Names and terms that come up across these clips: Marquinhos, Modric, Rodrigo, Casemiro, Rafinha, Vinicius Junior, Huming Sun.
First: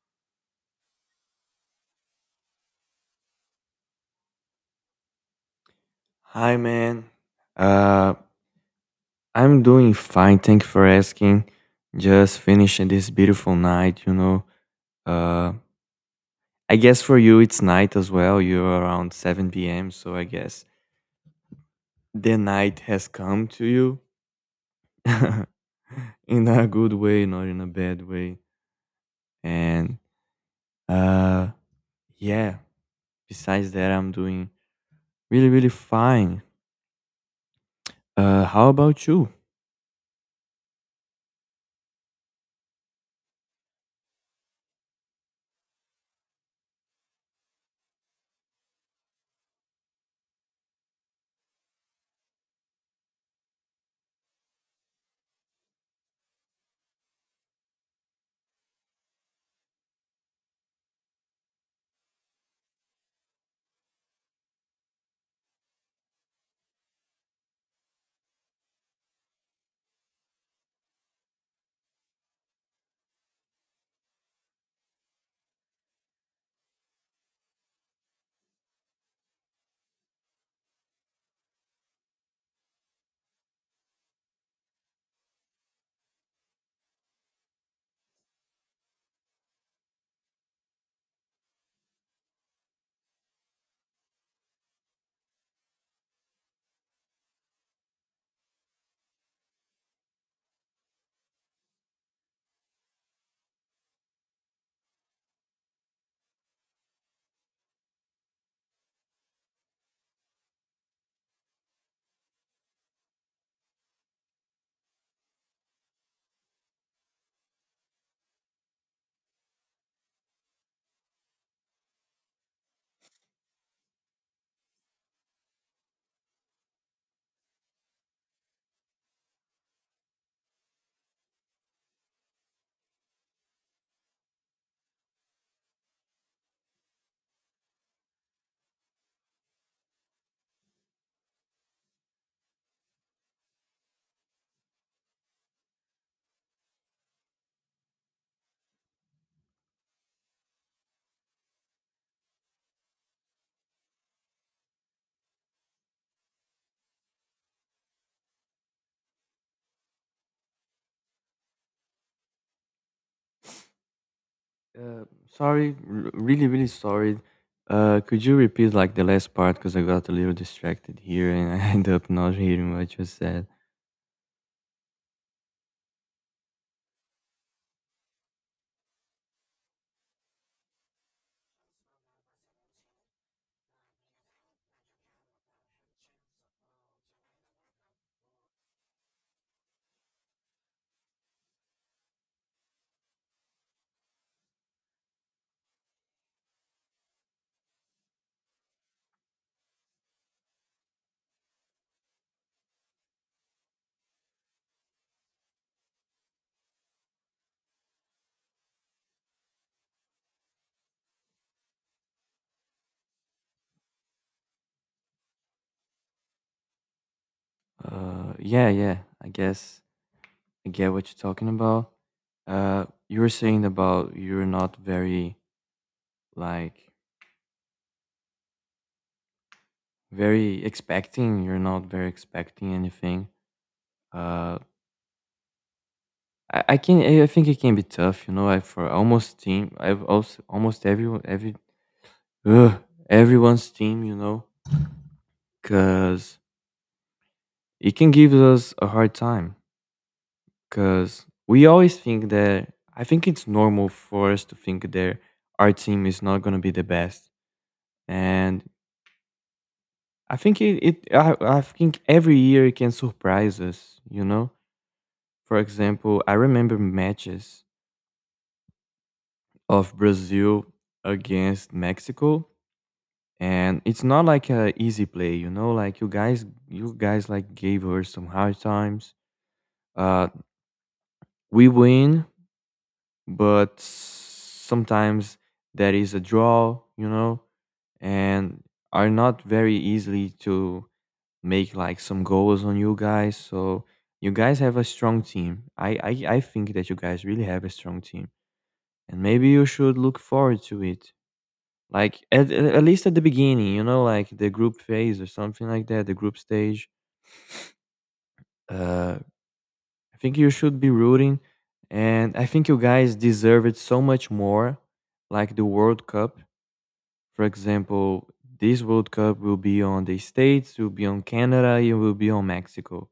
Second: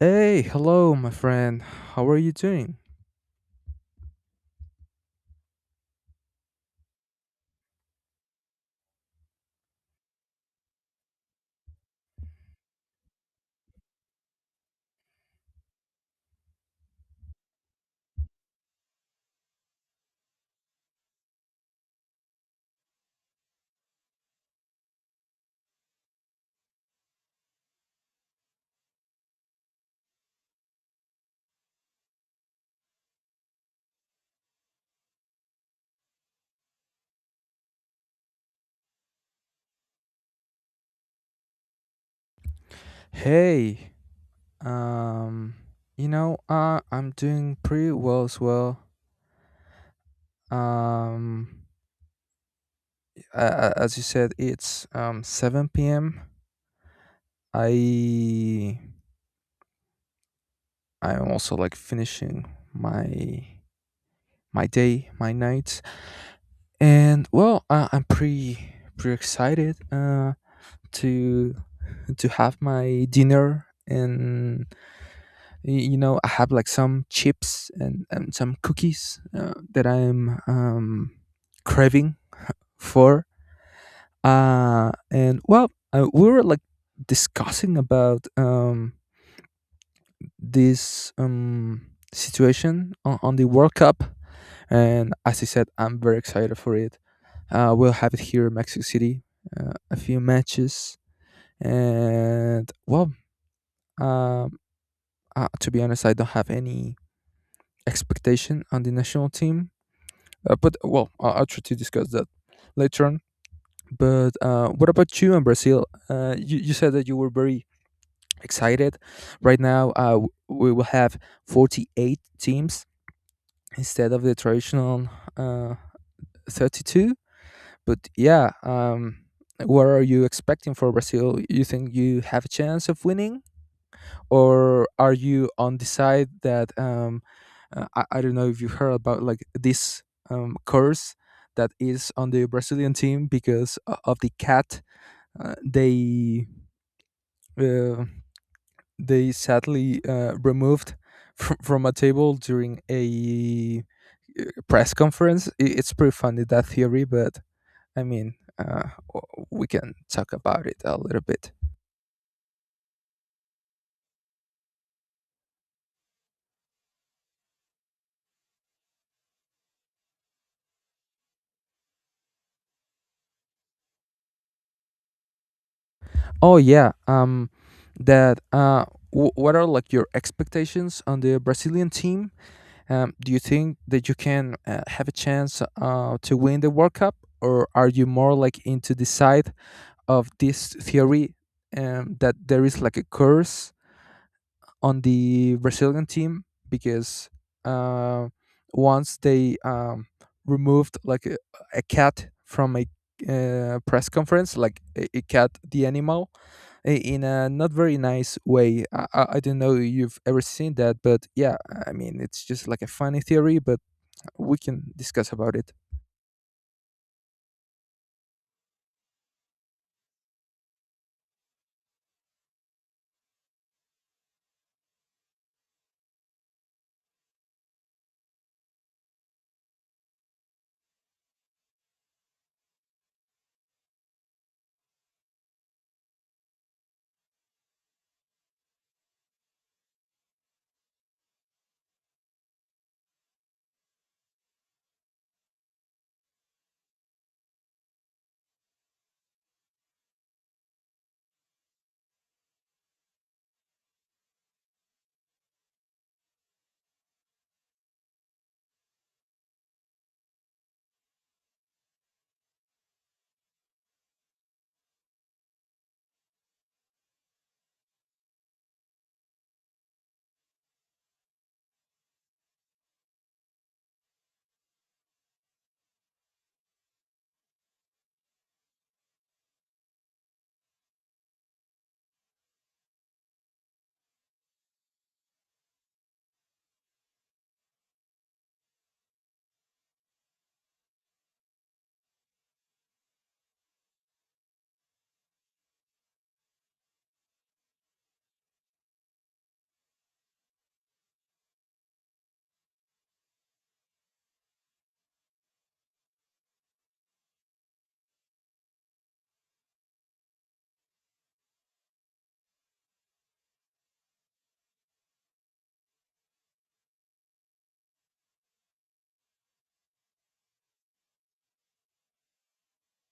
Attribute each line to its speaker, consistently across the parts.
Speaker 1: Hey, hello, my friend. How are you doing?
Speaker 2: Hi, man. Uh, I'm doing fine. Thank you for asking. Just finishing this beautiful night, you know. Uh, I guess for you it's night as well. You're around 7 p.m., so I guess the night has come to you in a good way, not in a bad way. And uh, yeah, besides that, I'm doing really, really fine. How about you?
Speaker 1: Hey, um, I'm doing pretty well. Um, as you said, it's 7 p.m. I I'm also like finishing my my day, my night, and I'm pretty excited to to have my dinner and you know I have like some chips and some cookies that I'm craving for. We were like discussing about this situation on the World Cup. And as I said, I'm very excited for it. We'll have it here in Mexico City, a few matches. And, well, um, to be honest, I don't have any expectation on the national team. I'll try to discuss that later on. But what about you in Brazil? You said that you were very excited. Right now, we will have 48 teams instead of the traditional uh, 32. But what are you expecting for Brazil? You think you have a chance of winning, or are you on the side that I don't know if you heard about like this curse that is on the Brazilian team because of the cat uh, they uh, they sadly removed from a table during a uh, press conference. I- It's pretty funny that theory, but I mean, we can talk about it a little bit.
Speaker 2: Uh, Sorry, really, really sorry. Could you repeat like the last part, because I got a little distracted here and I ended up not hearing what you said.
Speaker 1: Oh yeah, that uh, what are like your expectations on the Brazilian team? Do you think that you can have a chance to win the World Cup, or are you more like into the side of this theory that there is like a curse on the Brazilian team because uh, once they removed like a cat from a press conference, like a cat, the animal, in a not very nice way. I don't know if you've ever seen that, but yeah, I mean, it's just like a funny theory, but we can discuss about it.
Speaker 2: Yeah, yeah. I guess I get what you're talking about. You were saying about you're not very like very expecting. You're not very expecting anything. Uh, I think it can be tough. You know, I for almost team. I've also almost everyone every ugh, everyone's team. You know, cause it can give us a hard time because we always think that I think it's normal for us to think that our team is not going to be the best, and I think I think every year it can surprise us. You know, for example, I remember matches of Brazil against Mexico, and it's not like a easy play. You know, like you guys like gave her some hard times. Uh, we win, but sometimes there is a draw, you know, and are not very easily to make like some goals on you guys. So you guys have a strong team. I think that you guys really have a strong team, and maybe you should look forward to it. Like at least at the beginning, you know, like the group phase or something like that, the group stage. Uh, I think you should be rooting, and I think you guys deserve it so much more, like the World Cup. For example, this World Cup will be on the States, will be on Canada, it will be on Mexico.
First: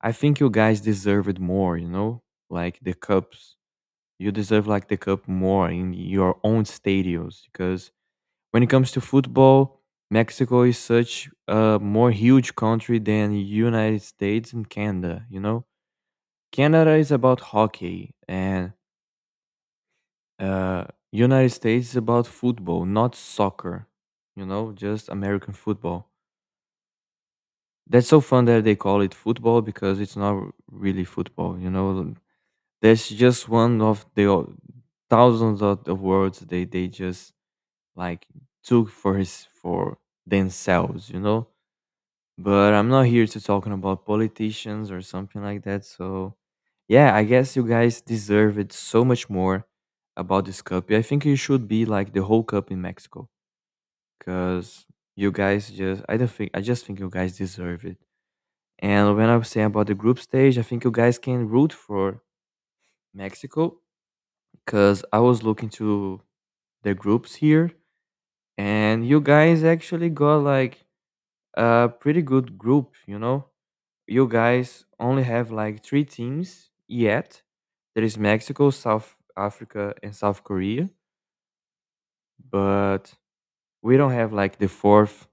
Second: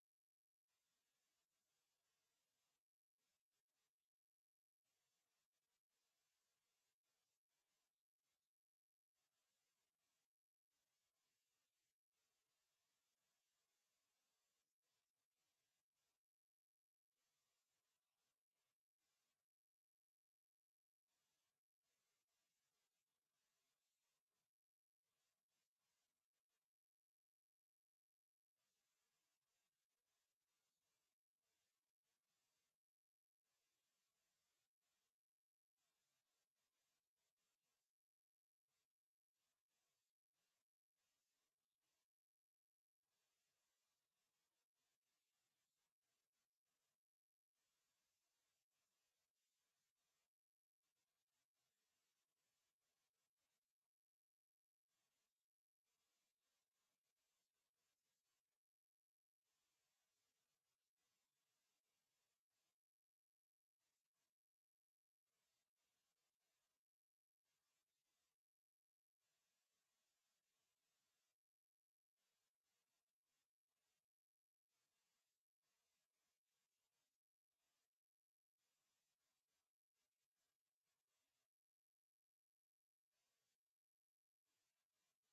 Speaker 2: I think you guys deserve it more, you know? Like the cups. You deserve like the cup more in your own stadiums, because when it comes to football, Mexico is such a more huge country than United States and Canada, you know? Canada is about hockey and uh United States is about football, not soccer, you know, just American football. That's so fun that they call it football because it's not really football, you know. That's just one of the thousands of the words they just like took for themselves, you know. But I'm not here to talking about politicians or something like that. So yeah, I guess you guys deserve it so much more about this cup. Yeah, I think you should be like the whole cup in Mexico, because you guys just I don't think I just think you guys deserve it. And when I was saying about the group stage, I think you guys can root for Mexico, because I was looking to the groups here, and you guys actually got like a pretty good group, you know? You guys only have like three teams yet. There is Mexico, South Africa, and South Korea, but we don't have like the fourth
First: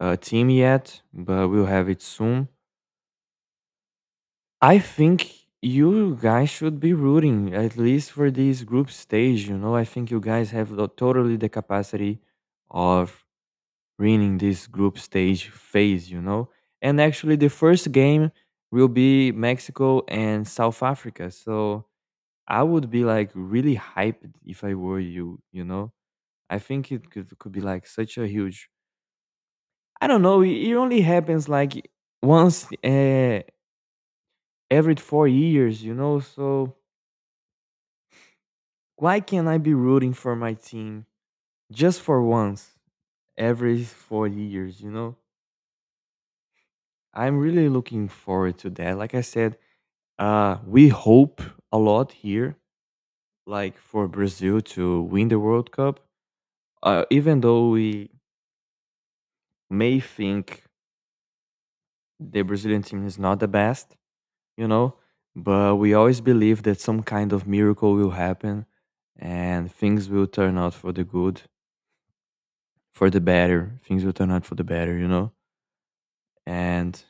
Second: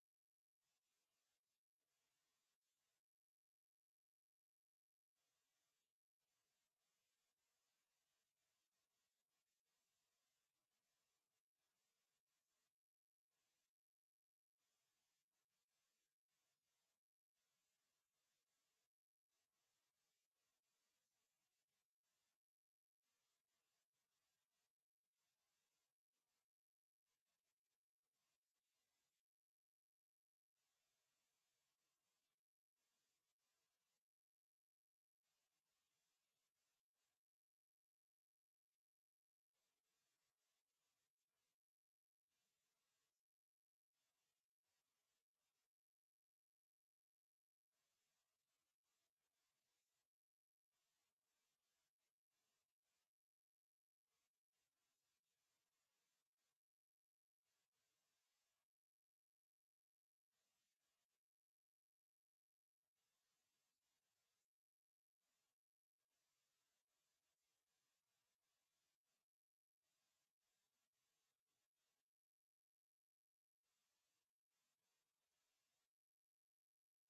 Speaker 2: team yet, but we'll have it soon. I think you guys should be rooting at least for this group stage. You know, I think you guys have the, totally the capacity of winning this group stage phase. You know, and actually the first game will be Mexico and South Africa. So I would be like really hyped if I were you. You know, I think it could be like such a huge. I don't know. It only happens like once every 4 years. You know, so why can't I be rooting for my team just for once every 4 years? You know, I'm really looking forward to that. Like I said, we hope a lot here, like for Brazil to win the World Cup. Even though we may think the Brazilian team is not the best, you know, but we always believe that some kind of miracle will happen and things will turn out for the good, for the better. Things will turn out for the better, you know. And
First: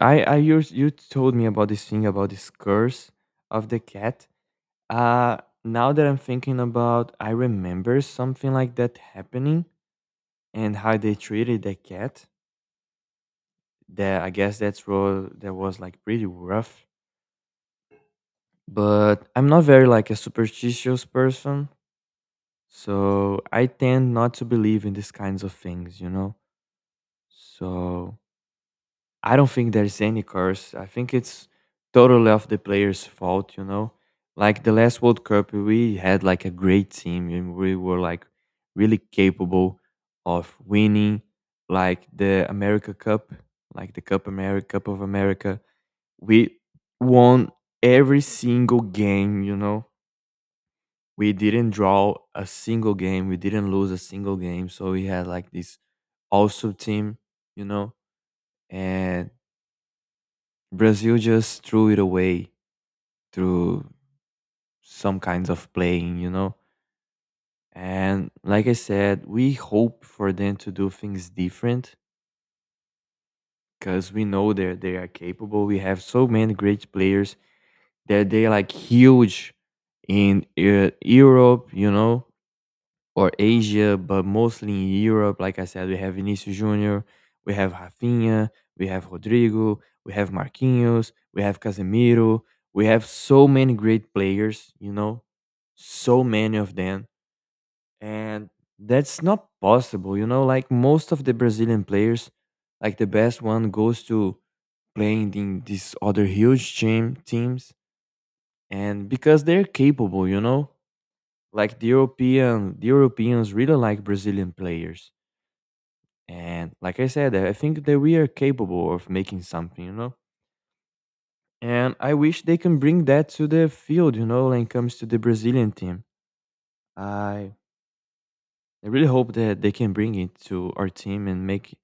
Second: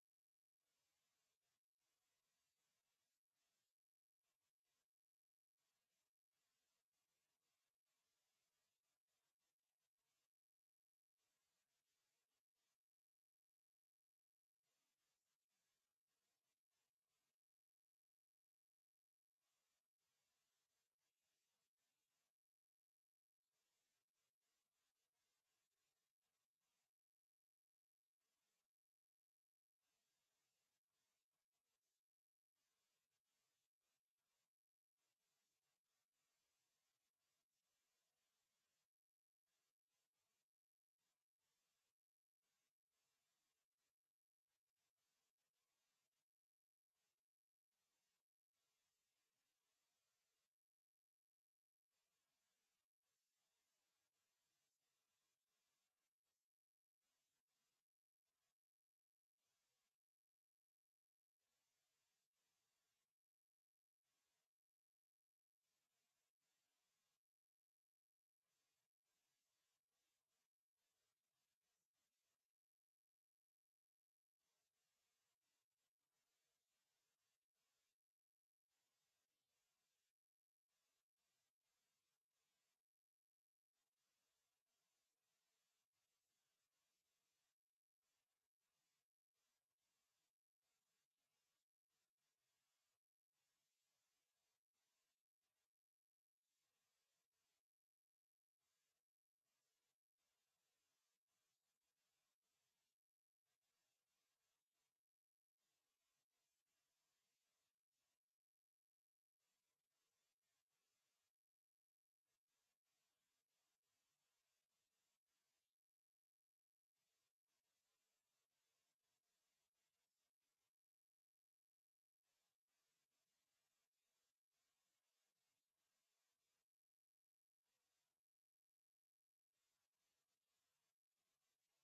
Speaker 2: I you you told me about this thing about this curse of the cat. Uh Now that I'm thinking about, I remember something like that happening and how they treated the cat. That, I guess that's role, that was like pretty rough. But I'm not very like a superstitious person, so I tend not to believe in these kinds of things, you know? So I don't think there's any curse. I think it's totally of the players' fault, you know. Like the last World Cup, we had like a great team and we were like really capable of winning like the America Cup, like the Cup America Cup of America. We won every single game, you know. We didn't draw a single game, we didn't lose a single game. So we had like this also team, you know. And Brazil just threw it away through some kinds of playing, you know? And like I said, we hope for them to do things different because we know that they are capable. We have so many great players that they like huge in Europe, you know? Or Asia, but mostly in Europe. Like I said, we have Vinicius Junior, we have Rafinha, we have Rodrigo, we have Marquinhos, we have Casemiro. We have so many great players, you know, so many of them, and that's not possible, you know. Like most of the Brazilian players, like the best one goes to playing in these other huge teams, and because they're capable, you know, like the European, the Europeans really like Brazilian players. And like I said, I think that we are capable of making something, you know? And I wish they can bring that to the field, you know, when it comes to the Brazilian team. I I really hope that they can bring it to our team and make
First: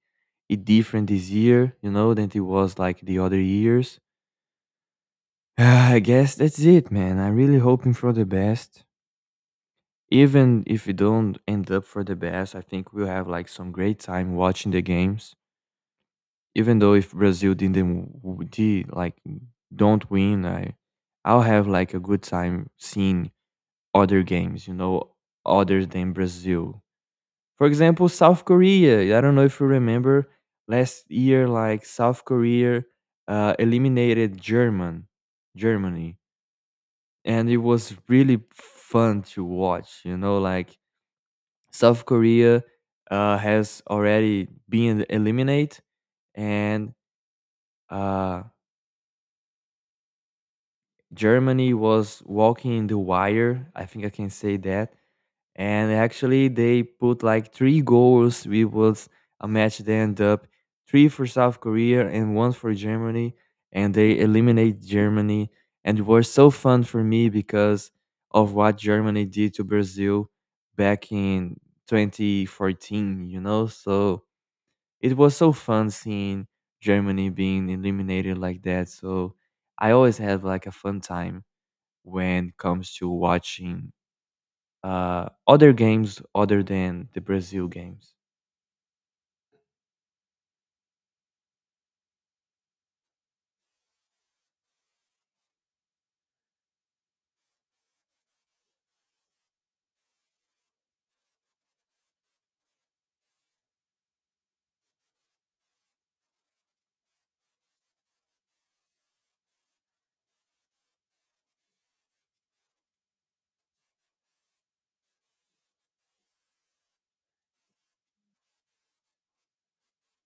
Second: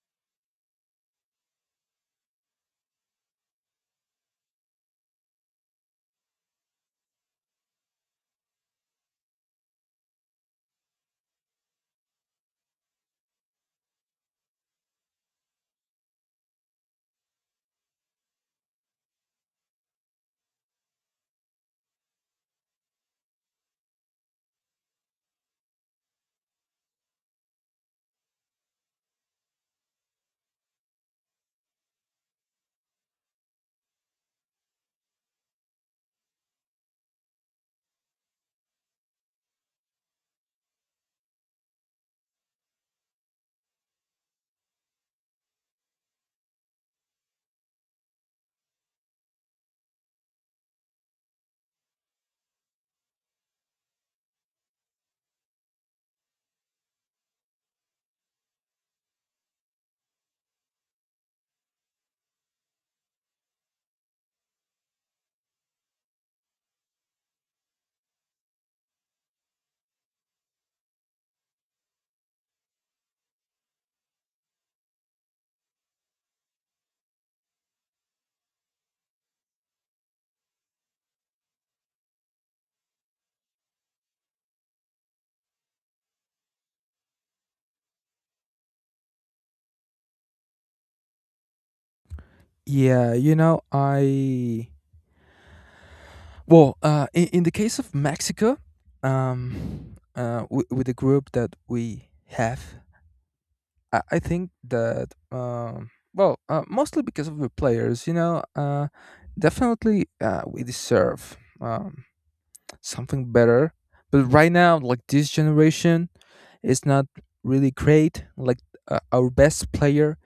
Speaker 2: it different this year, you know, than it was like the other years. Ah, I guess that's it, man. I'm really hoping for the best. Even if we don't end up for the best, I think we'll have like some great time watching the games. Even though if Brazil didn't w- did like don't win, I'll have like a good time seeing other games, you know, other than Brazil. For example, South Korea. I don't know if you remember last year, like South Korea eliminated Germany, and it was really fun to watch. You know, like South Korea has already been eliminated, and uh, Germany was walking the wire. I think I can say that. And actually, they put like three goals. It was a match. They end up three for South Korea and one for Germany, and they eliminate Germany. And it was so fun for me because of what Germany did to Brazil back in 2014. You know, so it was so fun seeing Germany being eliminated like that. So I always have like a fun time when it comes to watching other games other than the Brazil games.
Speaker 1: Yeah, you know, in the case of Mexico, with the group that we have, I think that mostly because of the players, you know, definitely we deserve something better. But right now, like this generation is not really great. Like our best player,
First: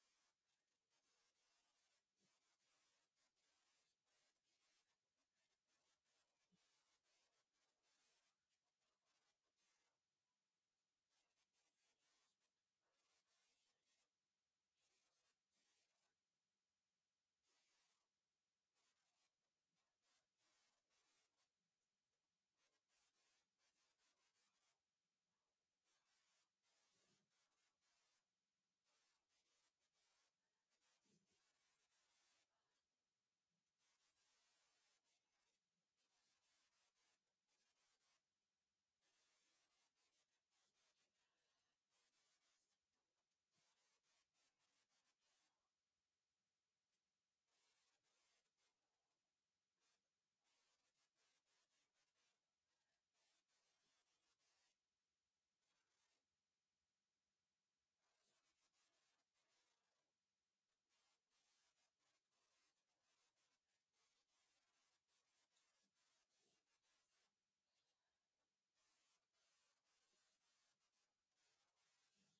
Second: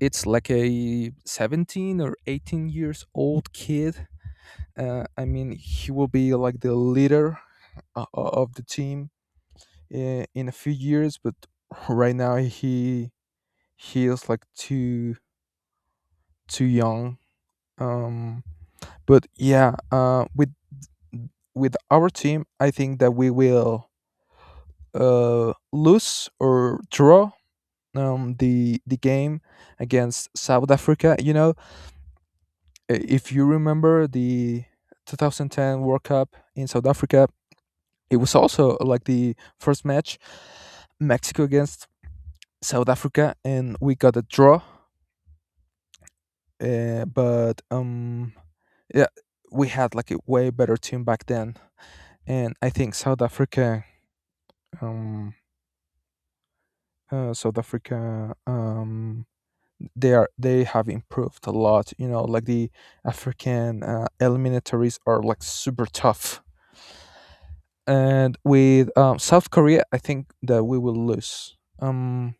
Speaker 1: it's like a 17 or 18 years old kid. I mean, he will be like the leader of the team in a few years, but right now he is like too young. Um, but yeah, With our team, I think that we will lose or draw the game against South Africa. You know, if you remember the 2010 World Cup in South Africa, it was also like the first match, Mexico against South Africa, and we got a draw. Uh, but um, yeah, we had like a way better team back then. And I think um, South Africa, they are, they have improved a lot. You know, like the African eliminatories are like super tough, and with South Korea, I think that we will lose.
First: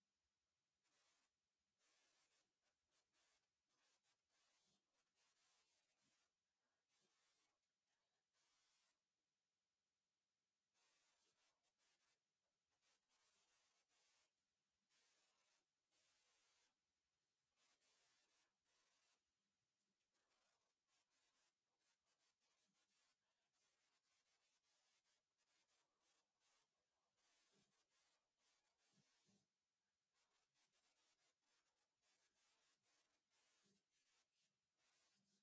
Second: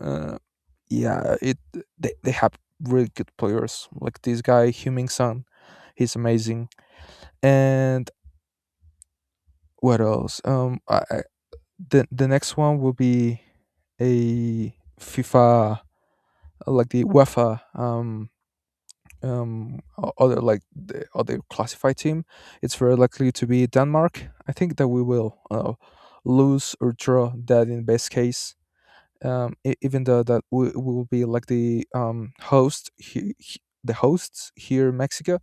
Speaker 1: uh, yeah, it They have really good players like this guy Huming Sun, he's amazing, and what else? I The next one will be a FIFA, like the UEFA, other, like the other classified team. It's very likely to be Denmark. I think that we will lose or draw that in best case. E- even though that we will be like the host, the hosts here in Mexico,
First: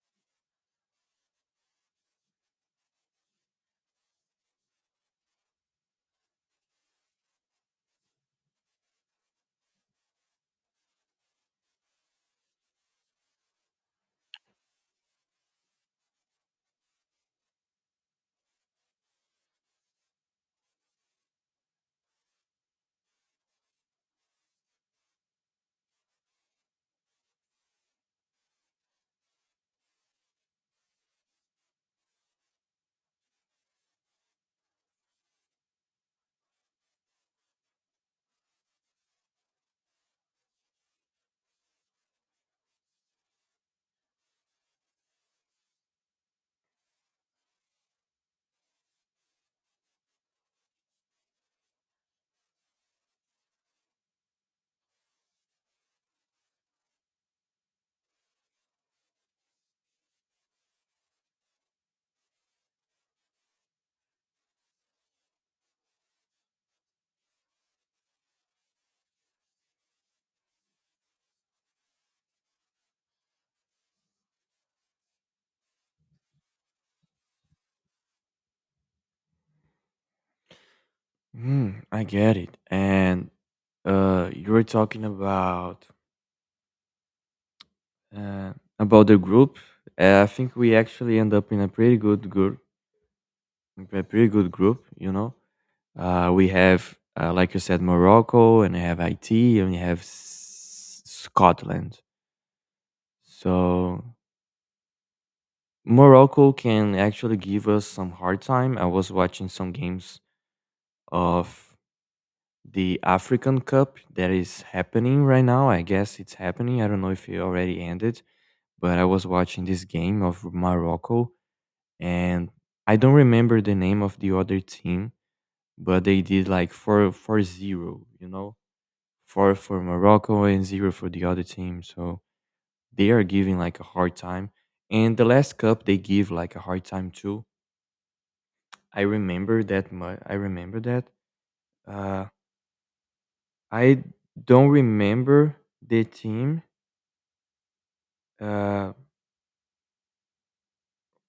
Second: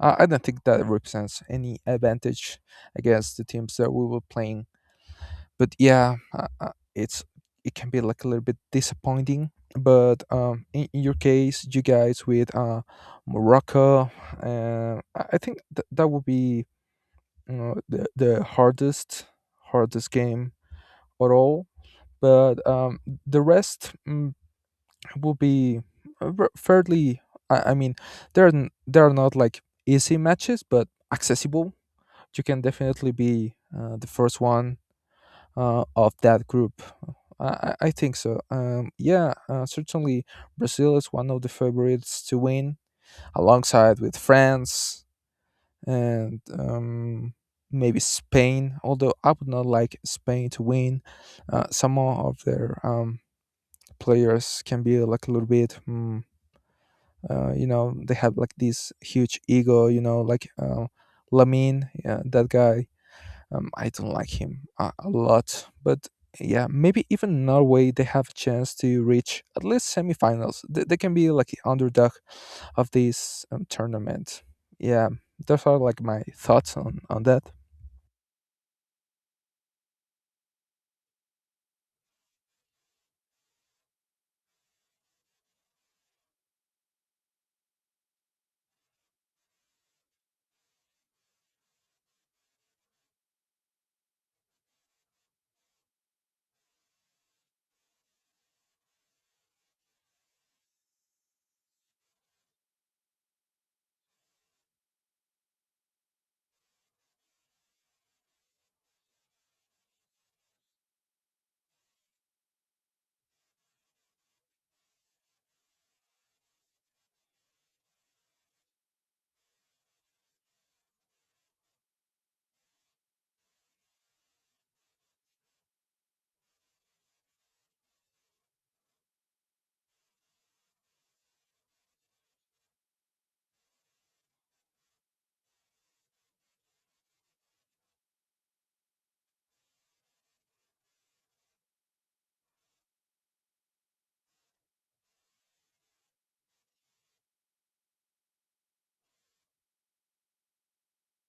Speaker 1: I don't think that represents any advantage against the teams that we will playing, but it's, it can be like a little bit disappointing. But in your case, you guys with Morocco, I think that would be, you know, the hardest game at all. But the rest, will be fairly, I mean, there are there are not like easy matches, but accessible. You can definitely be the first one of that group. I, I think so. Yeah, Certainly Brazil is one of the favorites to win, alongside with France and maybe Spain. Although I would not like Spain to win. Some of their players can be like a little bit, you know, they have like this huge ego. You know, like Lamine, yeah, that guy, I don't like him a, lot, but yeah, maybe even Norway, they have a chance to reach at least semifinals. They can be like the underdog of this tournament. Yeah, those are like my thoughts on that.
Speaker 2: Mm, I get it. And you were talking uh, about the group. I think we actually end up in a pretty good group. A pretty good group, you know. We have, like you said, Morocco, and we have Haiti, and we have Scotland. So Morocco can actually give us some hard time. I was watching some games of the African Cup that is happening right now. I guess it's happening. I don't know if it already ended, but I was watching this game of Morocco, and I don't remember the name of the other team, but they did like four four zero, you know, 4 for Morocco and 0 for the other team. So they are giving like a hard time. And the last cup they give like a hard time too. I remember that much. I remember that. Uh, I don't remember the team, uh,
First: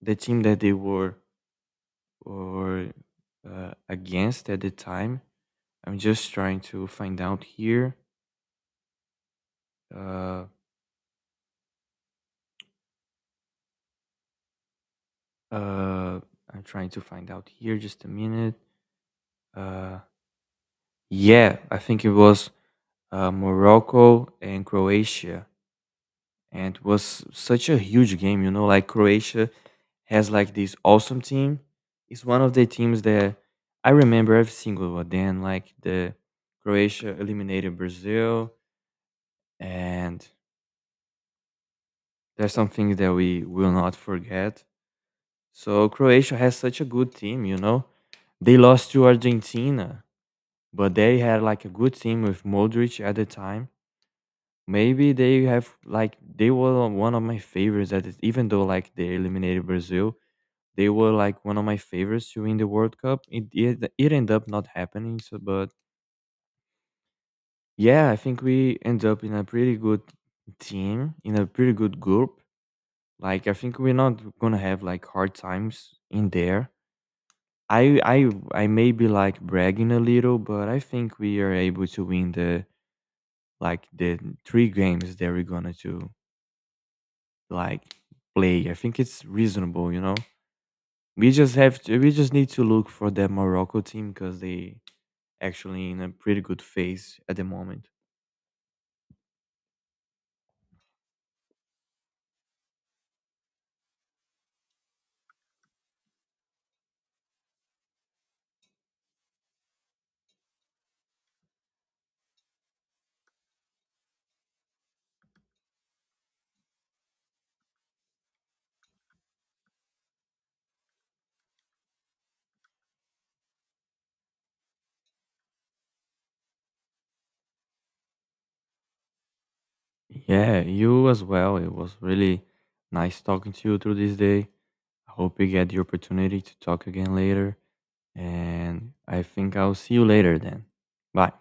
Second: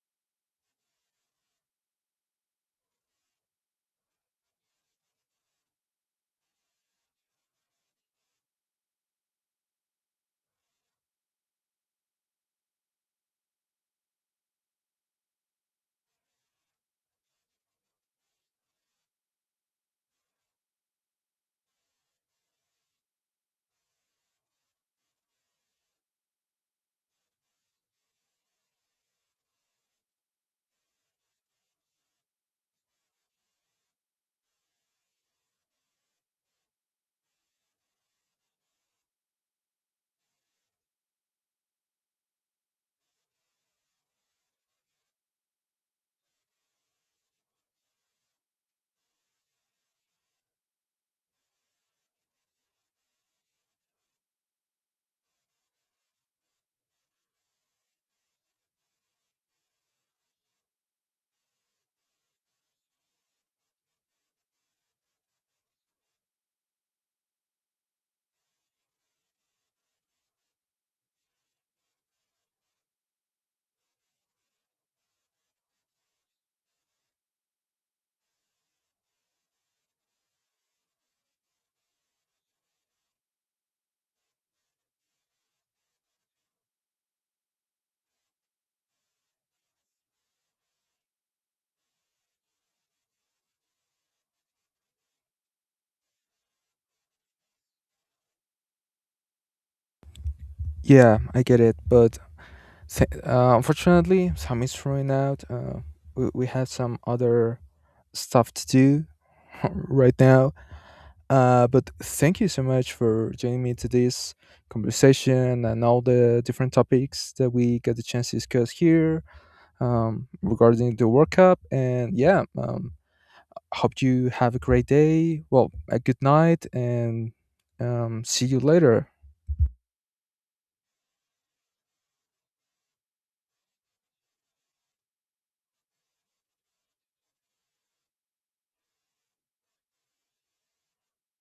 Speaker 2: the team that they were or against at the time. I'm just trying to find out here. Uh, uh, I'm trying to find out here. Just a minute. Uh, yeah, I think it was Morocco and Croatia. And it was such a huge game, you know, like Croatia has like this awesome team. It's one of the teams that I remember every single one then, like the Croatia eliminated Brazil, and there's some things that we will not forget. So Croatia has such a good team, you know. They lost to Argentina, but they had like a good team with Modric at the time. Maybe they have like they were one of my favorites at it, even though like they eliminated Brazil. They were like one of my favorites to win the World Cup. It ended up not happening, so but yeah, I think we end up in a pretty good team, in a pretty good group. Like I think we're not gonna have like hard times in there. I may be like bragging a little, but I think we are able to win the like the three games that we're gonna to like play. I think it's reasonable, you know. We just need to look for that Morocco team because they actually in a pretty good phase at the moment.
Speaker 1: Yeah, I get it, but unfortunately, time is running out. We have some other stuff to do right now. But thank you so much for joining me to this conversation and all the different topics that we got the chance to discuss here regarding the World Cup. And yeah, hope you have a great day. Well, a good night, and see you later.
Speaker 2: Yeah, you as well. It was really nice talking to you through this day. I hope you get the opportunity to talk again later. And I think I'll see you later then. Bye.